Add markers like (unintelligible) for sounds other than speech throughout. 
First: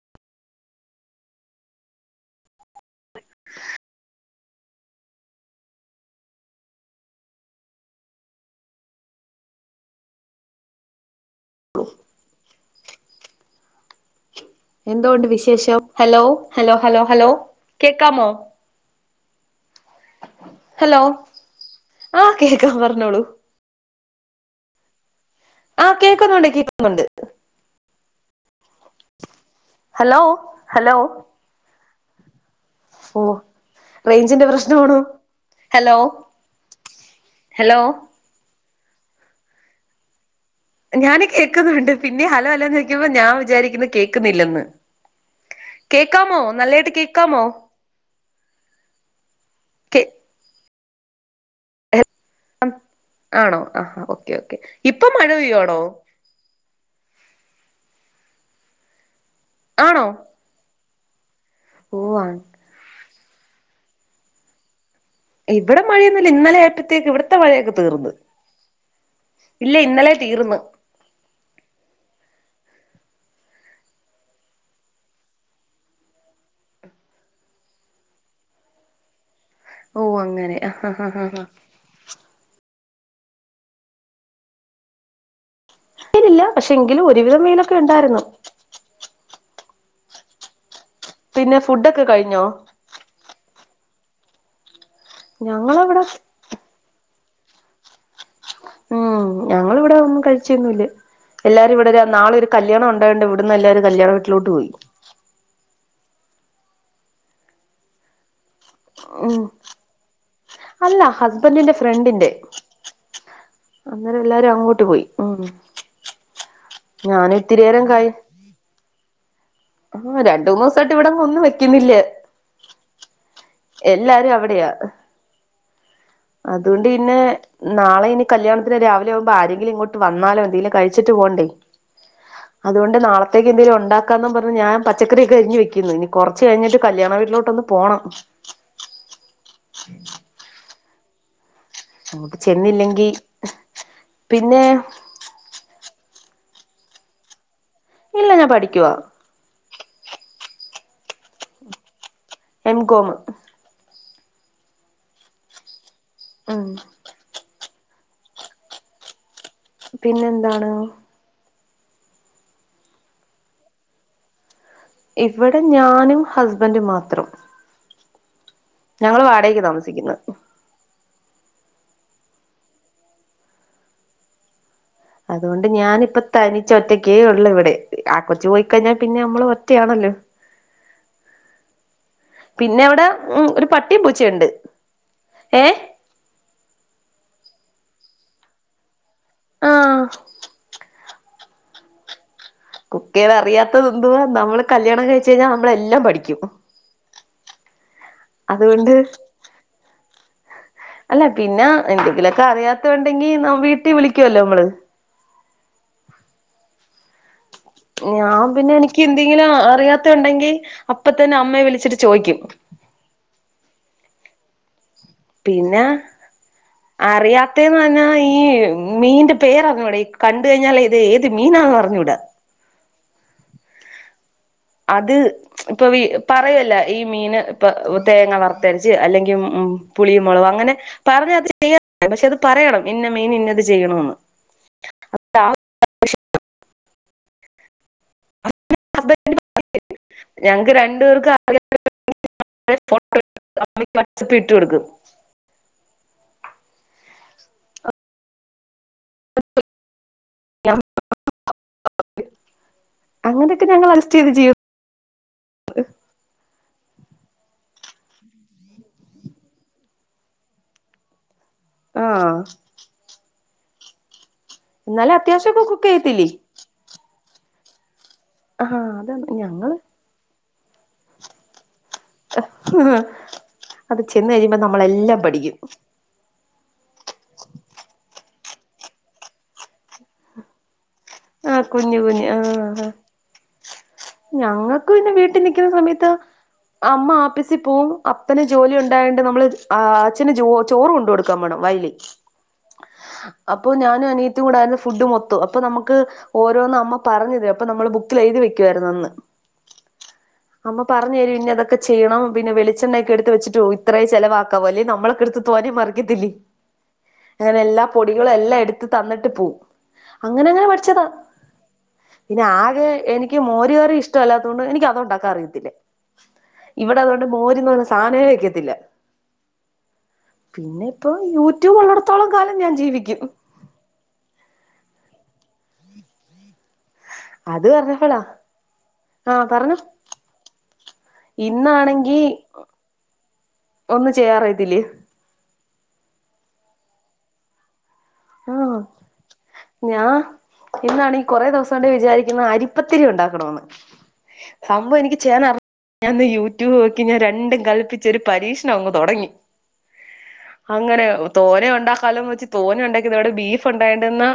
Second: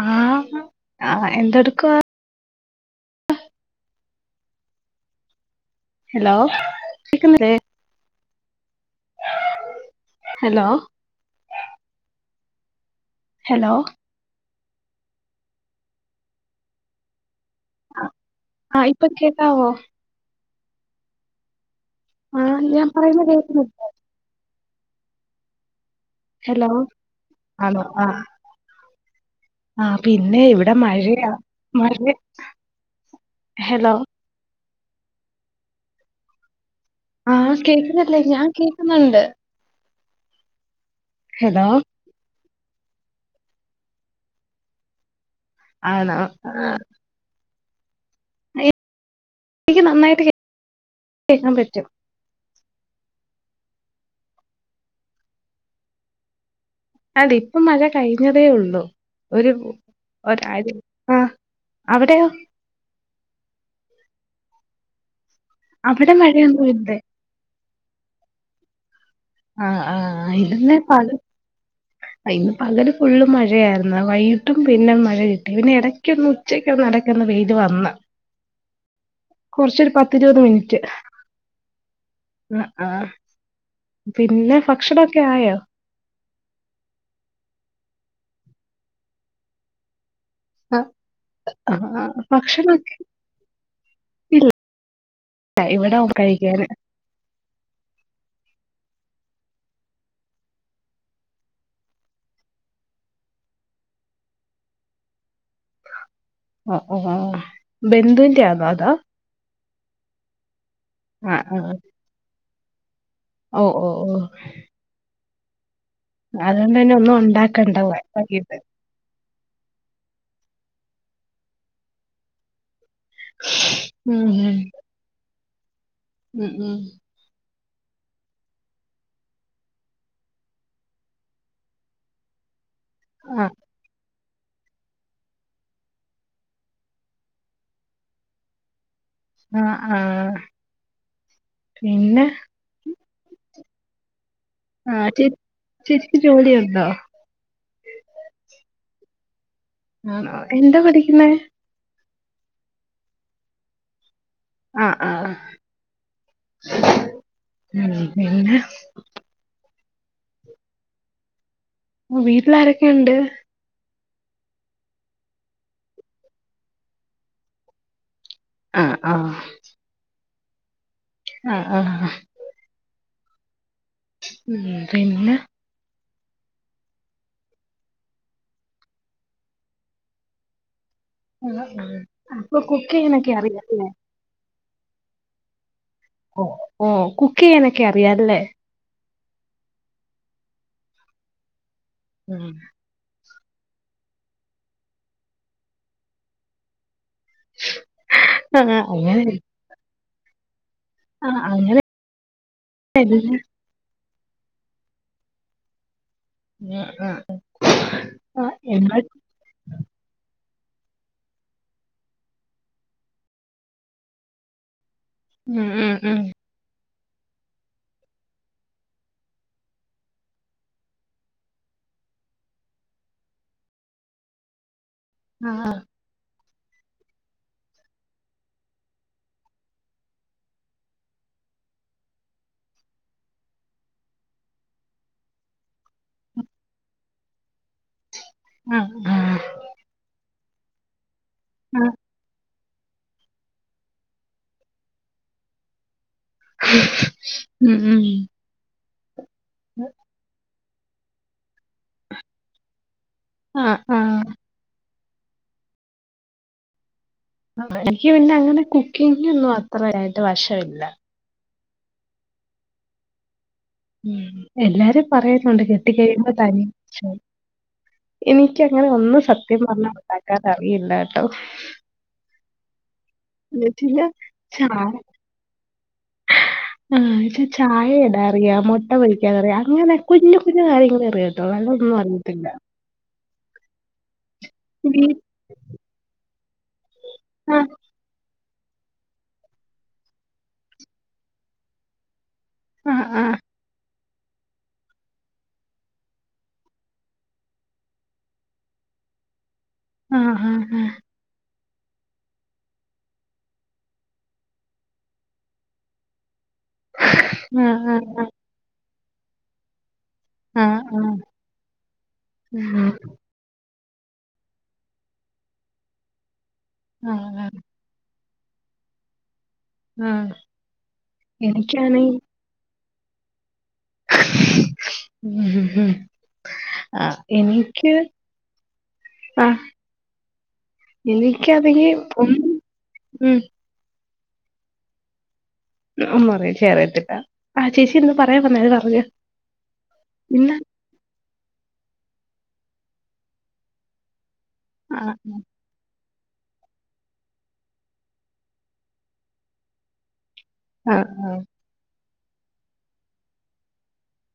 ആഹാ ആ എന്തെടുക്കുവാ (unintelligible) ഹലോ കേക്കുന്നില്ലേ ഹലോ ഗോ ഹലോ എന്തോണ്ട് വിശേഷം ഹലോ ഹലോ ഹലോ ഹലോ കേക്കാമോ പ്പ കേക്കാവോ ഹലോ ആ ആഹ് കേക്കാ ഞാൻ പറഞ്ഞോളൂ പറയുന്ന കേക്കുന്നു ആഹ് കേൾക്കുന്നുണ്ട് ഹലോ കേക്കുന്നുണ്ട് ആഹ് ആഹ ഹലോ പിന്നെ ഇവിടെ ഹലോ മഴയാ (unintelligible) ഓ ഹലോ റേഞ്ചിന്റെ പ്രശ്ന (unintelligible) ഹലോ ആഹ് ഹലോ കേക്കുന്നല്ലേ ഞാൻ കേ ണ്ട് ഞാന കേക്കുന്നുണ്ട് പിന്നെ ഹലൊ ക്കുമ്പോ ഞാൻ വിചാരിക്കുന്നു കേൾക്കുന്നില്ലന്ന് ആണോ കേക്കാമോ ആഹ് നല്ലതായിട്ട് കേക്കാമോ എനിക്ക് നന്നായിട്ട് കേ കേക്കാംപറ്റും ആണോ ആ ഓക്കെ ഓക്കെ ഇപ്പൊ മഴ പെയ്യാണോ ഇപ്പ മഴ കഴിഞ്ഞതേ ഉള്ളു ഒരു ആണോ ഒര ഓ അങ്ങ് ഇവിടെ അവിടെ മഴയന്നുമല്ല ഇന്നലെ മഴയൊന്നും ഇല്ലേ ആയപ്പോഴത്തേക്ക് ഇവിടുത്തെ മഴയൊക്കെ തീർന്ന് ഇല്ല ആഹ് ഇന്നലെ ആഹ് തീർന്ന് ഇതന്നെ പാല ഇന്ന് പകല് ഫുള്ള് മഴയായിരുന്നു വൈകിട്ടും പിന്നെ മഴ കിട്ടി പിന്നെ ഇടയ്ക്കൊന്ന് ഉച്ചക്ക് ഒ നടക്കുന്ന വെയിൽ വന്ന് കുറച്ചൊരു ഓ പത്തി ഇരുപത് അങ്ങനെ മിനിറ്റ് ആഹ് ആഹ് ആഹ് ആഹ് ആഹ് ആ ആ പിന്നെ ഭക്ഷണംമൊക്കെ ആയോ നില്ല പക്ഷെ എങ്കിലും ഒരുവിധം മീനൊക്കെ ഉണ്ടായിരുന്നു ആ പിന്നെ ഫുഡൊക്കെ ആ കഴിഞ്ഞോ ഭക്ഷണം (unintelligible) ഞങ്ങളവിടെ ടൈമിടാവും കഴിക്കാന് ഉം ഞങ്ങിവിടെ ഒന്നും കഴിച്ചൊന്നുല്ല എല്ലാരും ഇവിടെ നാളെ ഒരു കല്യാണം ഉണ്ടായണ്ട് ഇവിടന്ന് എല്ലാരും കല്യാ വീട്ടിലോട്ട് പോയി ഓ ബന്ധുവിന്റെ ആണോ അത് ഓ അല്ല ആ ആ ഹസ്ബൻറിന്റെ ഫ്രണ്ടിന്റെ ഓ ഓ അന്നേരം എല്ലാരും അങ്ങോട്ട് പോയി ഉം അതുകൊണ്ട്ന്നെ ഒന്നും ഞാന് ഉണ്ടാക്കണ്ടാവ പത് ആ രണ്ട മൂന്നോ സായിട്ട് ഇവടെ ഒന്നും വെക്കുന്നില്ലാ ഉം എല്ലാരും ഉം അവിടെയാ ഉം ഉം അതുണ്ട് പിന്നെ നാളെഇനികല്യാണത്തിനരാവിലെആവുമ്പോ ആരെങ്കിലും ഇങ്ങോട്ട് വന്നാലോ എന്തെങ്കിലും കഴിച്ചിട്ട് പോകണ്ടേ അതുകൊണ്ട് ആ നാളത്തേക്ക് എന്തെങ്കിലും ഒണ്ട ന്നാ പറഞ്ഞ ഞാ പച്ചക്കറിയൊക്കെ അരിഞ്ഞ് വെക്ക്ന്ന് കൊർച്ച് കഴിഞ്ഞ് കല്യാണ വീട്ടിലോട്ടൊന്ന്പോണം അ ആ പിന്നെ ചെന്നില്ലെങ്കി പിന്നെ ആ ച്ച് ച്ച് ജോലി ഇണ്ടോ? ഇല്ല ഞാൻ പഠിക്കുവാ ആ എന്താ പഠിക്കുന്നെ? എം കോമ് ആ ആ ആ ഉം ഉം പിന്നെ പിന്നെ എന്താണ്? വീട്ടിൽ ആരൊക്കെ ഇണ്ട്? ഇവടെ ഞാനും ഹസ്ബൻറും മാത്രം ആഹ് ഞങ്ങള് വാടകക്ക് താമസിക്കുന്ന ആ ആ ആ ഉം പിന്നെ അതോണ്ട് ഞാനിപ്പ തനിച്ച ഒറ്റക്കേ ഉള്ളൂ ഇവിടെ ആ കൊച്ച് പോയിക്കഴിഞ്ഞാൽ പിന്നെ നമ്മള് ഒറ്റയാണല്ലോ ആ ആ പിന്നെ അവിടെ ഉം ഒരു പട്ടീം പൂച്ചേ ഇണ്ട് ഏ ഓ ഓ കുക്കെയ്യാനൊക്കെ അറിയാ അല്ലേ ആ ഉം കുക്കി എയിതു അറിയാത്തത് എന്തുവാ നമ്മള് കല്യാണം കഴച്ച് കഴിഞ്ഞാൽ നമ്മളെല്ലാം പഠിക്കും അതുകൊണ്ട് ആഹഅങ്ങനെ അല്ല പിന്നെ എന്തെങ്കിലൊക്കെ അറിയാത്തണ്ടെങ്കി എല്ലാം നാം വീട്ടീ വിളി വിളിക്കല്ലോ നമ്മള്. ഉം ഉം ഞാൻ പിന്നെ എനിക്ക് എന്തെങ്കിലും അ അറിയാത്തെ ഉണ്ടെങ്കിൽ. അപ്പ തന്നെ അമ്മയെ വിളിച്ചിട്ട് ചോയിക്കും. ഉം ഉം ഉം. അറിയാത്തേന്ന് പറഞ്ഞാ, ഈ മീന്റെ പേര്റിഞ്ഞൂടെ ഈ കണ്ട കഴിഞ്ഞാല് ഇത് ഏത് മീനാന്ന് അറിഞ്ഞൂടാ. അത് ആഹ് ഇപ്പൊ വി പറയല്ല. ഈ മീന് ഇപ്പ തേങ്ങ വറത്തര്ച്ച് അല്ലെങ്കിൽ ഉ പുളിയും മുളകും അങ്ങനെ പറഞ്ഞ അത് ചെയ്യാം. പക്ഷെ അത് പറയണം ഇന്ന മീൻ ഇന്നത് ചെയ്യണന്ന്. അ താ ണ് പ്രശ് നം അ ആ ഞങ്ങക്ക് രണ്ടു പേർക്ക് ആ ഉം. (unintelligible) അമ്മയ്ക്ക് വാട്സ്ആപ്പി ഇട്ട് കൊടുക്കും ഉം ഉം ഉം. (unintelligible) അങ്ങനെയൊക്കെ ആഹ് ഞങ്ങള് അജസ്റ്റ് ആഹ് ചെയ്ത് ജീ എനിക്ക് പിന്നെ അങ്ങനെ കുക്കിങ്ങാെന്നും അത്രയായിട്ട് വശവില്ല ആ ഉം എല്ലാരും പറയുന്നുണ്ട് അത്യാവശ്യമൊക്കെ കുക്ക് കെട്ടി ചെയ്യത്തില്ലേ കഴിയുമ്പോ തനിയെ ചോ എനിക്ക് ആഹ് അങ്ങനെ ഒന്നും അതാണ് സത്യം ഞങ്ങള് പറഞ്ഞാ ഉണ്ടാ ക്കാനറിയില്ല ട്ടോ ആ അത് കഴിഞ്ഞാ ചെന്ന് കഴിയുമ്പ നമ്മളെല്ലാം പഠിക്കും. ആ ച്ച് ചായ ഇടാറിയാ മൊട്ട പൊരിക്കാനറിയ അങ്ങനെ കുഞ്ഞു കുഞ്ഞു കാര്യങ്ങള് ആ കുഞ്ഞ് കുഞ്ഞ് ആ ഹാ ഞങ്ങൾക്ക് വീ പിന്നെ വീട്ടി നിക്ക്ന്ന സമയത്ത് അമ്മ ആപ്പീസി ആഹ് പോവും അ പ്പന് ജോലി ഉണ്ടായാെണ്ട് നമ്മള് ആ അച്ഛന് ജോ ചോറ് കൊണ്ട് കൊടുക്കാൻ പോണം വയലി ആഹ് ആഹ് അപ്പൊ ഞാൻ ഞാനും അനിയത്തിം കൂടായ്ര്ന്നു ഫുഡ്‌ മൊത്തോം അപ്പൊ നമ് ക്ക് ഓരോന്ന് അമ്മ പറഞ്ഞ് തരും അപ്പൊ നമ്മൾ ബുക്കിൽ എഴുതി വെക്കായ്ര്ന്ന് അന്ന് ആഹ് അമ്മ പറഞ്ഞു തരും ഇന്നതൊക്കെ ചെയ്യണം പിന്നെ വെളിച്ചെണ്ണയൊക്കെ എടുത്ത് വെച്ചിട്ട് ഇത്രേ ചെലവാക്കാവൂ അല്ലേ നമ്മളൊക്കെടുത് തോനെ മറിക്കത്തില്ലേ അങ്ങനെ എല്ലാ ആഹ് ആഹ് പൊടികളും എല്ലാം എട്ത്ത് തന്നിട്ട് പോവും. അങ്ങനെ ആഹ് അങ്ങനെ ആഹ് പിന്നെ ആകെ എനിക്ക് മോ രു കറി ഇഷ്ടല്ലാത്തോണ്ട് എനിക്ക് അത് ഉണ്ടാക്കാൻ അറിയത്തില്ല ഇവിടെ ആഹ് അതുകൊണ്ട്‌ ആഹ് ആഹ് മോര്ന്ന് പറഞ്ഞ സാനേ വക്ക ത്തില്ല ആഹ് പിന്നെ ഇപ്പൊ യൂട്യൂബ് എനിക്കാണെ ഉള്ളടത്തോളം കാലം ഞാൻ ജീവിക്കും ഹ്മ്മ് ആഹ് അത് എനിക്ക് പറഞ്ഞപ്പളാ ആഹ് എനിക്കതില് ഇന്നാണെങ്കി ഒന്നു ഉം ചെയ്യാറ് ഇതില് ഒന്നും ചെയ്യാ അറിയത്തില്ല ചേച്ചി എന്ന് പറയാൻ വന്നലെ ആഹ് പറഞ്ഞ പിന്നെ കുറേ ദിവസം കൊണ്ട് വിചാരിക്കുന്ന അരിപ്പത്തിരി ഉണ്ടാക്കണംന്ന് സംഭവം ആഹ് എനിക്ക് ചെയ്യാൻ അറി ഞാനിന്ന് യൂട്യൂബ് നോക്കി ഞാൻ രണ്ടും കല്പ്പിച്ചൊരു പരീക്ഷണം അങ്ങ് തൊടങ്ങി. അങ്ങനെ ആഹ് തോരെ ഒണ്ടാക് കലം വെച്ച് തോനെയൊണ്ടാക് ക്കിയതോടെ ബീഫ് ഉണ്ടായോണ്ട് നിന്നാ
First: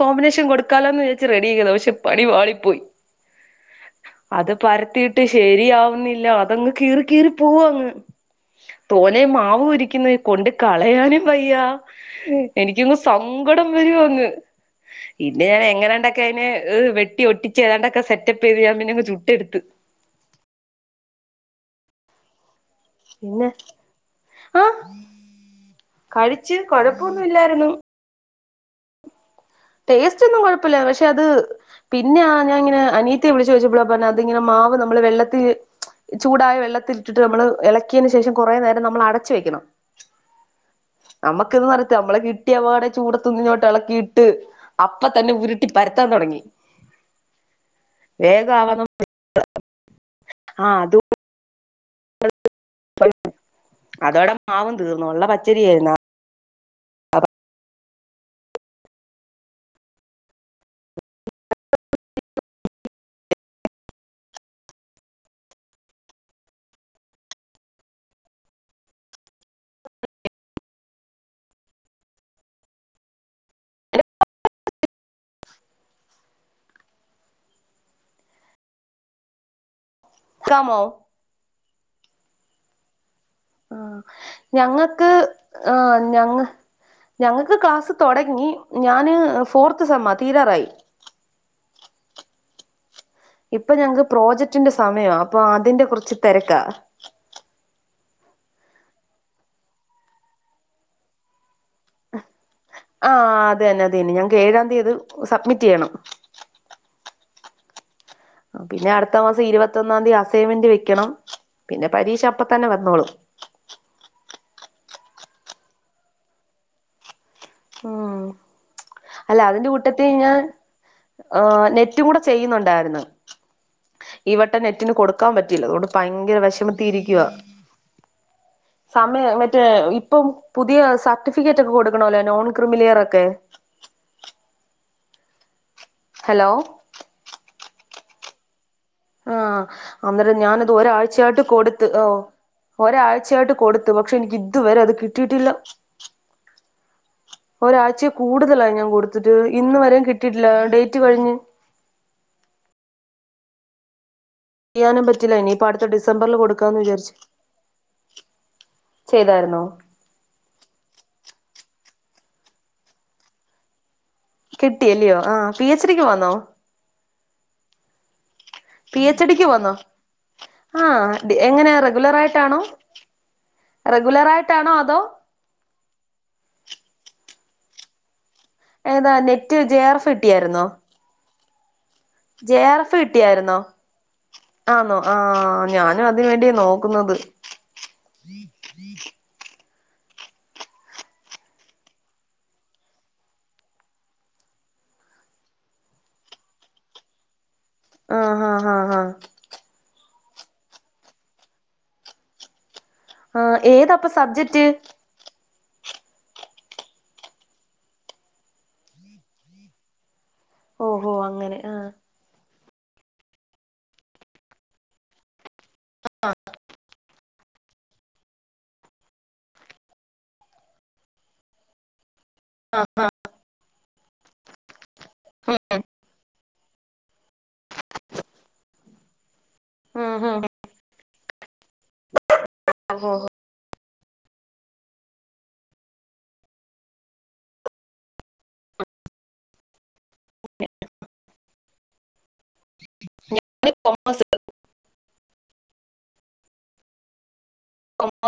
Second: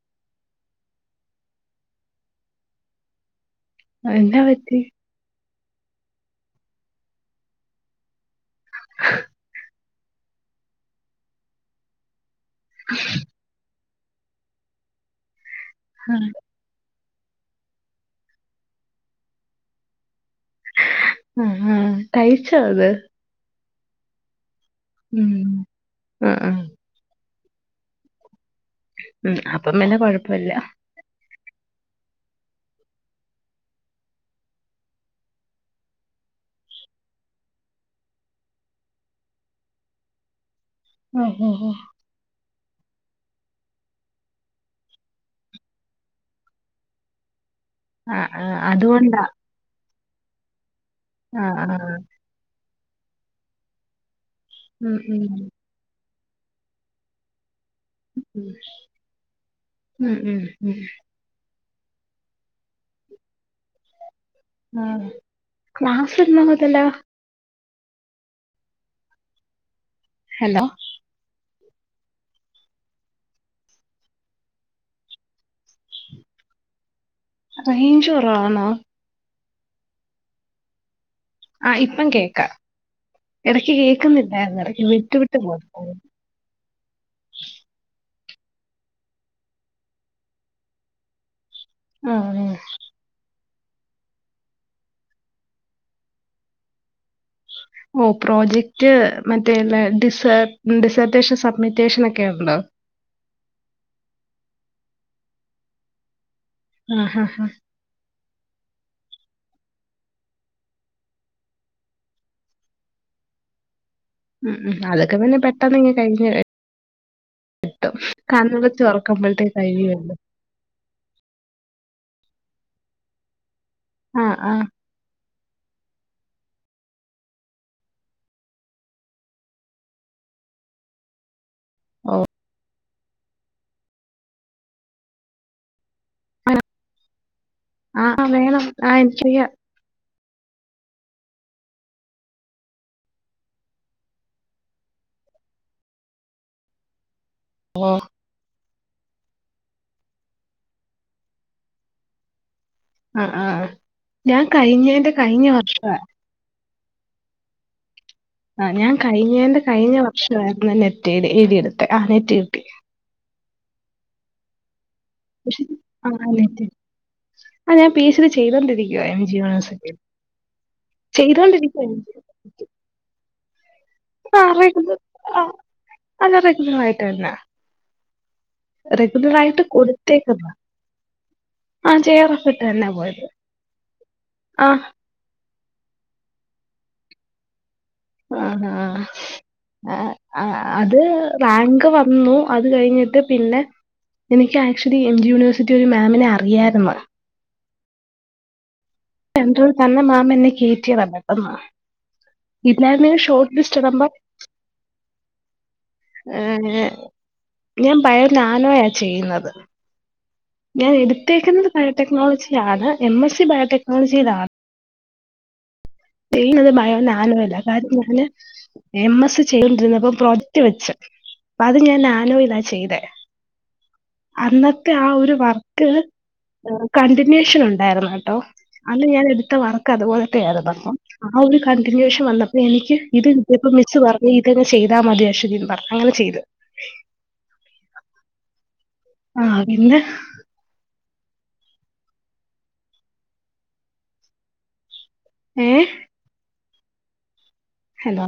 കോമ്പിനേഷൻ കൊടുക്കാലോന്ന് വച്ച് റെഡി ആക്കിയതാ പക്ഷെ പണി പാളിപ്പോയി ആഹ് എന്നാ അത് പറ്റി? പരത്തിയിട്ട് ശെ ശരിയാവുന്നില്ല അതങ്ങ് കീറി കീറി പോവാ അങ്ങ്. തോനെ മാവ് ഒരിക്ക് ക്കുന്നേ കൊണ്ട് കളയാനും വയ്യ എനി സങ്കടം വരുവാന്ന് ഇത് പിന്നെ ഞാൻ ആ എങ്ങനാണ്ടൊക്കെ അതിനെ വെട് ട്ടി ഒട്ടിച്ച് ഏതാണ്ടൊക്കെ സെറ്റപ്പ് ചെയ്ത് ഞാൻ പിന്നങ്ങ് ചുട്ട് എടുത്ത് ആ ആ കൈ പിന്നെ ആ ഉം ആ ആ കഴിച്ച് കൊഴപ്പോന്ന് ഇല്ലായിരുന്നു ഉം അപ്പം പിന്നെ ടേസ്റ്റ് ഒന്നും കൊഴപ്പല്ല കുഴപ്പയില്ല പക്ഷെ അത് പിന്നെ ആ ഞാൻ ഇങ്ങനെ അനിയത്തിയെ വിളിച്ചു ചോദിച്ചപ്പോളാ പറഞ്ഞെ അതിങ്ങനെ മാവ് നമ്മള് വെള്ളത്തിൽ ചൂടായ വെള്ളത്തിൽ ഇട്ടിട്ട് നമ്മള് ഇളക്കിയതിന് ശേഷം കുറെ നേരം നമ്മൾ അടച്ചു വെക്കണം ഓ ഓ നമ്മക്ക് ഇന്ന് ഓ നിറത്തി നമ്മളെ കിട് ട്ടിയപാടെ ചൂടത്തുന്നിഞ്ഞോട്ട് ഇളക്കിട്ട് ട്ട് അപ്പ തന്നെ ഉരുട്ടി പരത്താൻ തുടങ്ങി ആ ആ വേഗം ആവാൻ അതുകൊണ്ടാ ആ അതു ആ ആ ആ അതോടെ മാവും ഉം തീർന്നു, ഒള്ള ഉം പച്ചരി ആയിരുന്നാ ഉം ഉം ഉം ഉം (unintelligible) ഹലോ റെയ്ഞ്ചു കൊർവാന്നോ? ക്കാമോ ആ ഇപ്പം കേക്കാ ആ ഞങ്ങക്ക് വിട്ട് ആ പോകുന്നു ഞങ്ങ ഞങ്ങക്ക് ക്ലാസ്സ് തൊടങ്ങി ഞാന് ഫോർത്ത് സെമ്മാ തീരാറായി ആ ആ ഇപ്പൊ ഞങ്ങക്ക് പ്രോജക്ടിന്റെ സമയാ അപ്പൊ അതിന്റെ കുറച്ച് തെരക്കാ ഉം പ്രോജക്റ്റ് മറ്റേ ല്ലേ ഡിസർ് ഡിസർട്ടേഷൻ സബ്മിറ്റ് ആ അതെന്നെ അതന്നെ ഞങ്ങക്ക് ഏഴാംന്തി ത് സബ്മിറ്റെയ്യണം ആ ആ പിന്നെ അടുത്ത മാസം ഇരുപത്തൊന്നാം തീയതി അസൈൻമെന്റ് വെക്കണം പിന്നെ പരീക്ഷ അപ്പ തന്നെ വന്നോളും ഉം ഉം അതൊക്കെ പിന്നെ പെട്ടെന്നിങ്ങ് കഴിഞ്‌ ഉം അല്ല തുറക്കുമ്പോഴത്തേക്ക് അതിന്റെ കഴിയുമല്ലോ കൂട്ടത്തിഞാൻ ആ നെ നെറ്റ് കൂടെ ചെയ്യുന്നുണ്ടായിരുന്നു ഈ ആഹ് വട്ടം ആഹ് നെറ്റിന് കൊടു കൊടുക്കാൻ പറ്റീല അത്കൊണ്ട് ഭയങ്കര വെഷമത്തീ ഇരിക്കുവാ, സമ മറ്റേ ഇപ്പം പുതിയ സർട്ടിഫി ഫിക്കെറ്റൊക്കെ കൊടുക്കണോല്ലോ (unintelligible) ഹലോ ആ വേണം ആ നിക്കറിയാം ആഹ് അന്നേരം ഞാാനത് ഒരായ്ച്ചായിട്ട് കൊടുത്ത് ഓ ഒരാഴ്ചയായിട്ട് കൊടുത്തു പക്ഷെ എനിക്ക് ഇതുവരെ അത് കിട്ടീട്ടില്ല ഒരാഴ്ചെ കൂടുതലായി ഞങ്ങ കൊടുത്തിട്ട് ഇന്ന് വരേം കിട്ടീട്ടില്ല ഡേറ്റ് കഴിഞ്ഞ് ആ ആ ഞാൻ കഴിഞ്ഞേന്റെ കഴിഞ്ഞ വർഷാ ക്കാന്ന്ചാരിച്ച് ആ ഞാൻ കഴിഞ്ഞേന്റെ കഴിഞ്ഞ വർഷായിരുന്നുനെറ്റെയുതിയത് ആ നെറ്റ് കിട്ടി കിട്ടിയല്ലിയോ ആ പി എച്ച് ഡിക്ക് പോന്നോ ആ ഞാൻ പി എച്ച് പി ചെയ്തോണ്ടിരിക്കുവാ എം എച്ച് ജി ടിക്ക് പോന്നോ യൂണിവേഴ്സിറ്റിയിൽ ആഹ് എങ്ങനെയ ചെയ്തോണ്ടിരിക്കുവാ റെഗുലർ ആയിട്ടാണോ റെഗുലർ ആ ആയിട്ടാണോ റെഗുലർ അതോ ആഹ് അല്ല റെഗുലർ ആയിട്ട് (inaudible) ഏതാ റെഗുലർ നെറ്റ് ആയിട്ട് ജെ ആർ എഫ് കൊടുത്തേക്കുന്നാ കിട്ടിയായിരുന്നോ ആഹ് ജെ ഇട്ട് ആർ തന്നാ എഫ് പോയത് കിട്ടിയായിരുന്നോ ആഹ് ആന്നോ ആഹ് ഞാനും അതിന് വേണ്ടിയാ നോക്കുന്നത് ആ ആ ആ അത് റാങ്ക് വന്നു അത് കഴിഞ്ഞിട്ട് പിന്നെ എനിക്ക് ആക്ച്വലി എം ജി യൂണിവേഴ്സിറ്റി ഒരു മാമിനെ അറിയായിരുന്നു ആ ഹ ഹ തന്നെ മാമ് മാം എന്നെ കയറ്റിയത പെട്ടന്ന് ഇല്ലായിരുന്നെങ്ങി ആ ഷോർട്ട് ലിസ്റ്റ് ഏതാപ്പൊ ഇടുമ്പം സബ്ജക്ട് ഏഹ് ഞാൻ ബയോനാനോയാ ചെയ്യ്ന്നത് ഞാൻ ഓഹോ അങ്ങനെ എടുത്തേക്കുന്നത് ആഹ് ബയോടെക്നോളജ് യാണ് എം എസ് സി ബയോടെക്നോളജിയിലാ ചെയ്യുന്നത് ബയോ നാനോ അതായത് ഞാന് എം എസ് സി ചെയ്തോണ്ടിര്ന്നപ്പം പ്രോജക്ട് വെച്ച് അത് ഞാൻ നാ നോയിലാ ചെയ്തേ അന്ന ത്തെ ആ ഒരു ആഹ് വർക്ക് ഏഹ് കണ്ടിന്യു ഷൻ ഉണ്ടായിരുന്നു കേട്ടോ അന്ന് ഞാൻ എട് ത്ത വർക്ക് ഉം അതുപോലത്തെയാരുന്നു അപ്പം ആ ഒരു കണ്ടിനുവേഷൻ വന്ന പ്പ എനിക്ക് ഓഹോ ഇത് കിട്ടിയപ്പ മി മിസ്സ് പറഞ്ഞ് ഇതങ്ങ് ചെയ്താ മതി അശ്വതീന്ന് പറഞ്ഞ് അങ്ങനെ ചെയ്ത് ആഹ് പിന്നെ ഞാൻ കൊമേഴ്സ് എടുത്തു ഏഹ് ഹലോ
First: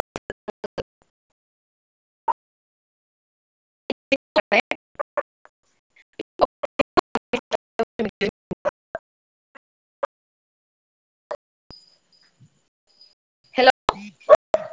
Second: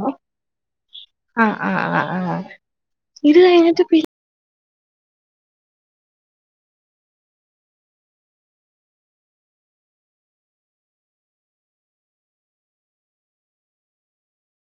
ആഹ് ആഹ് ആഹ് ആഹ് ഇത് കഴിഞ്ഞിട്ട് ട്ട് പിഎച്ച്ഡി (unintelligible) ഹലോ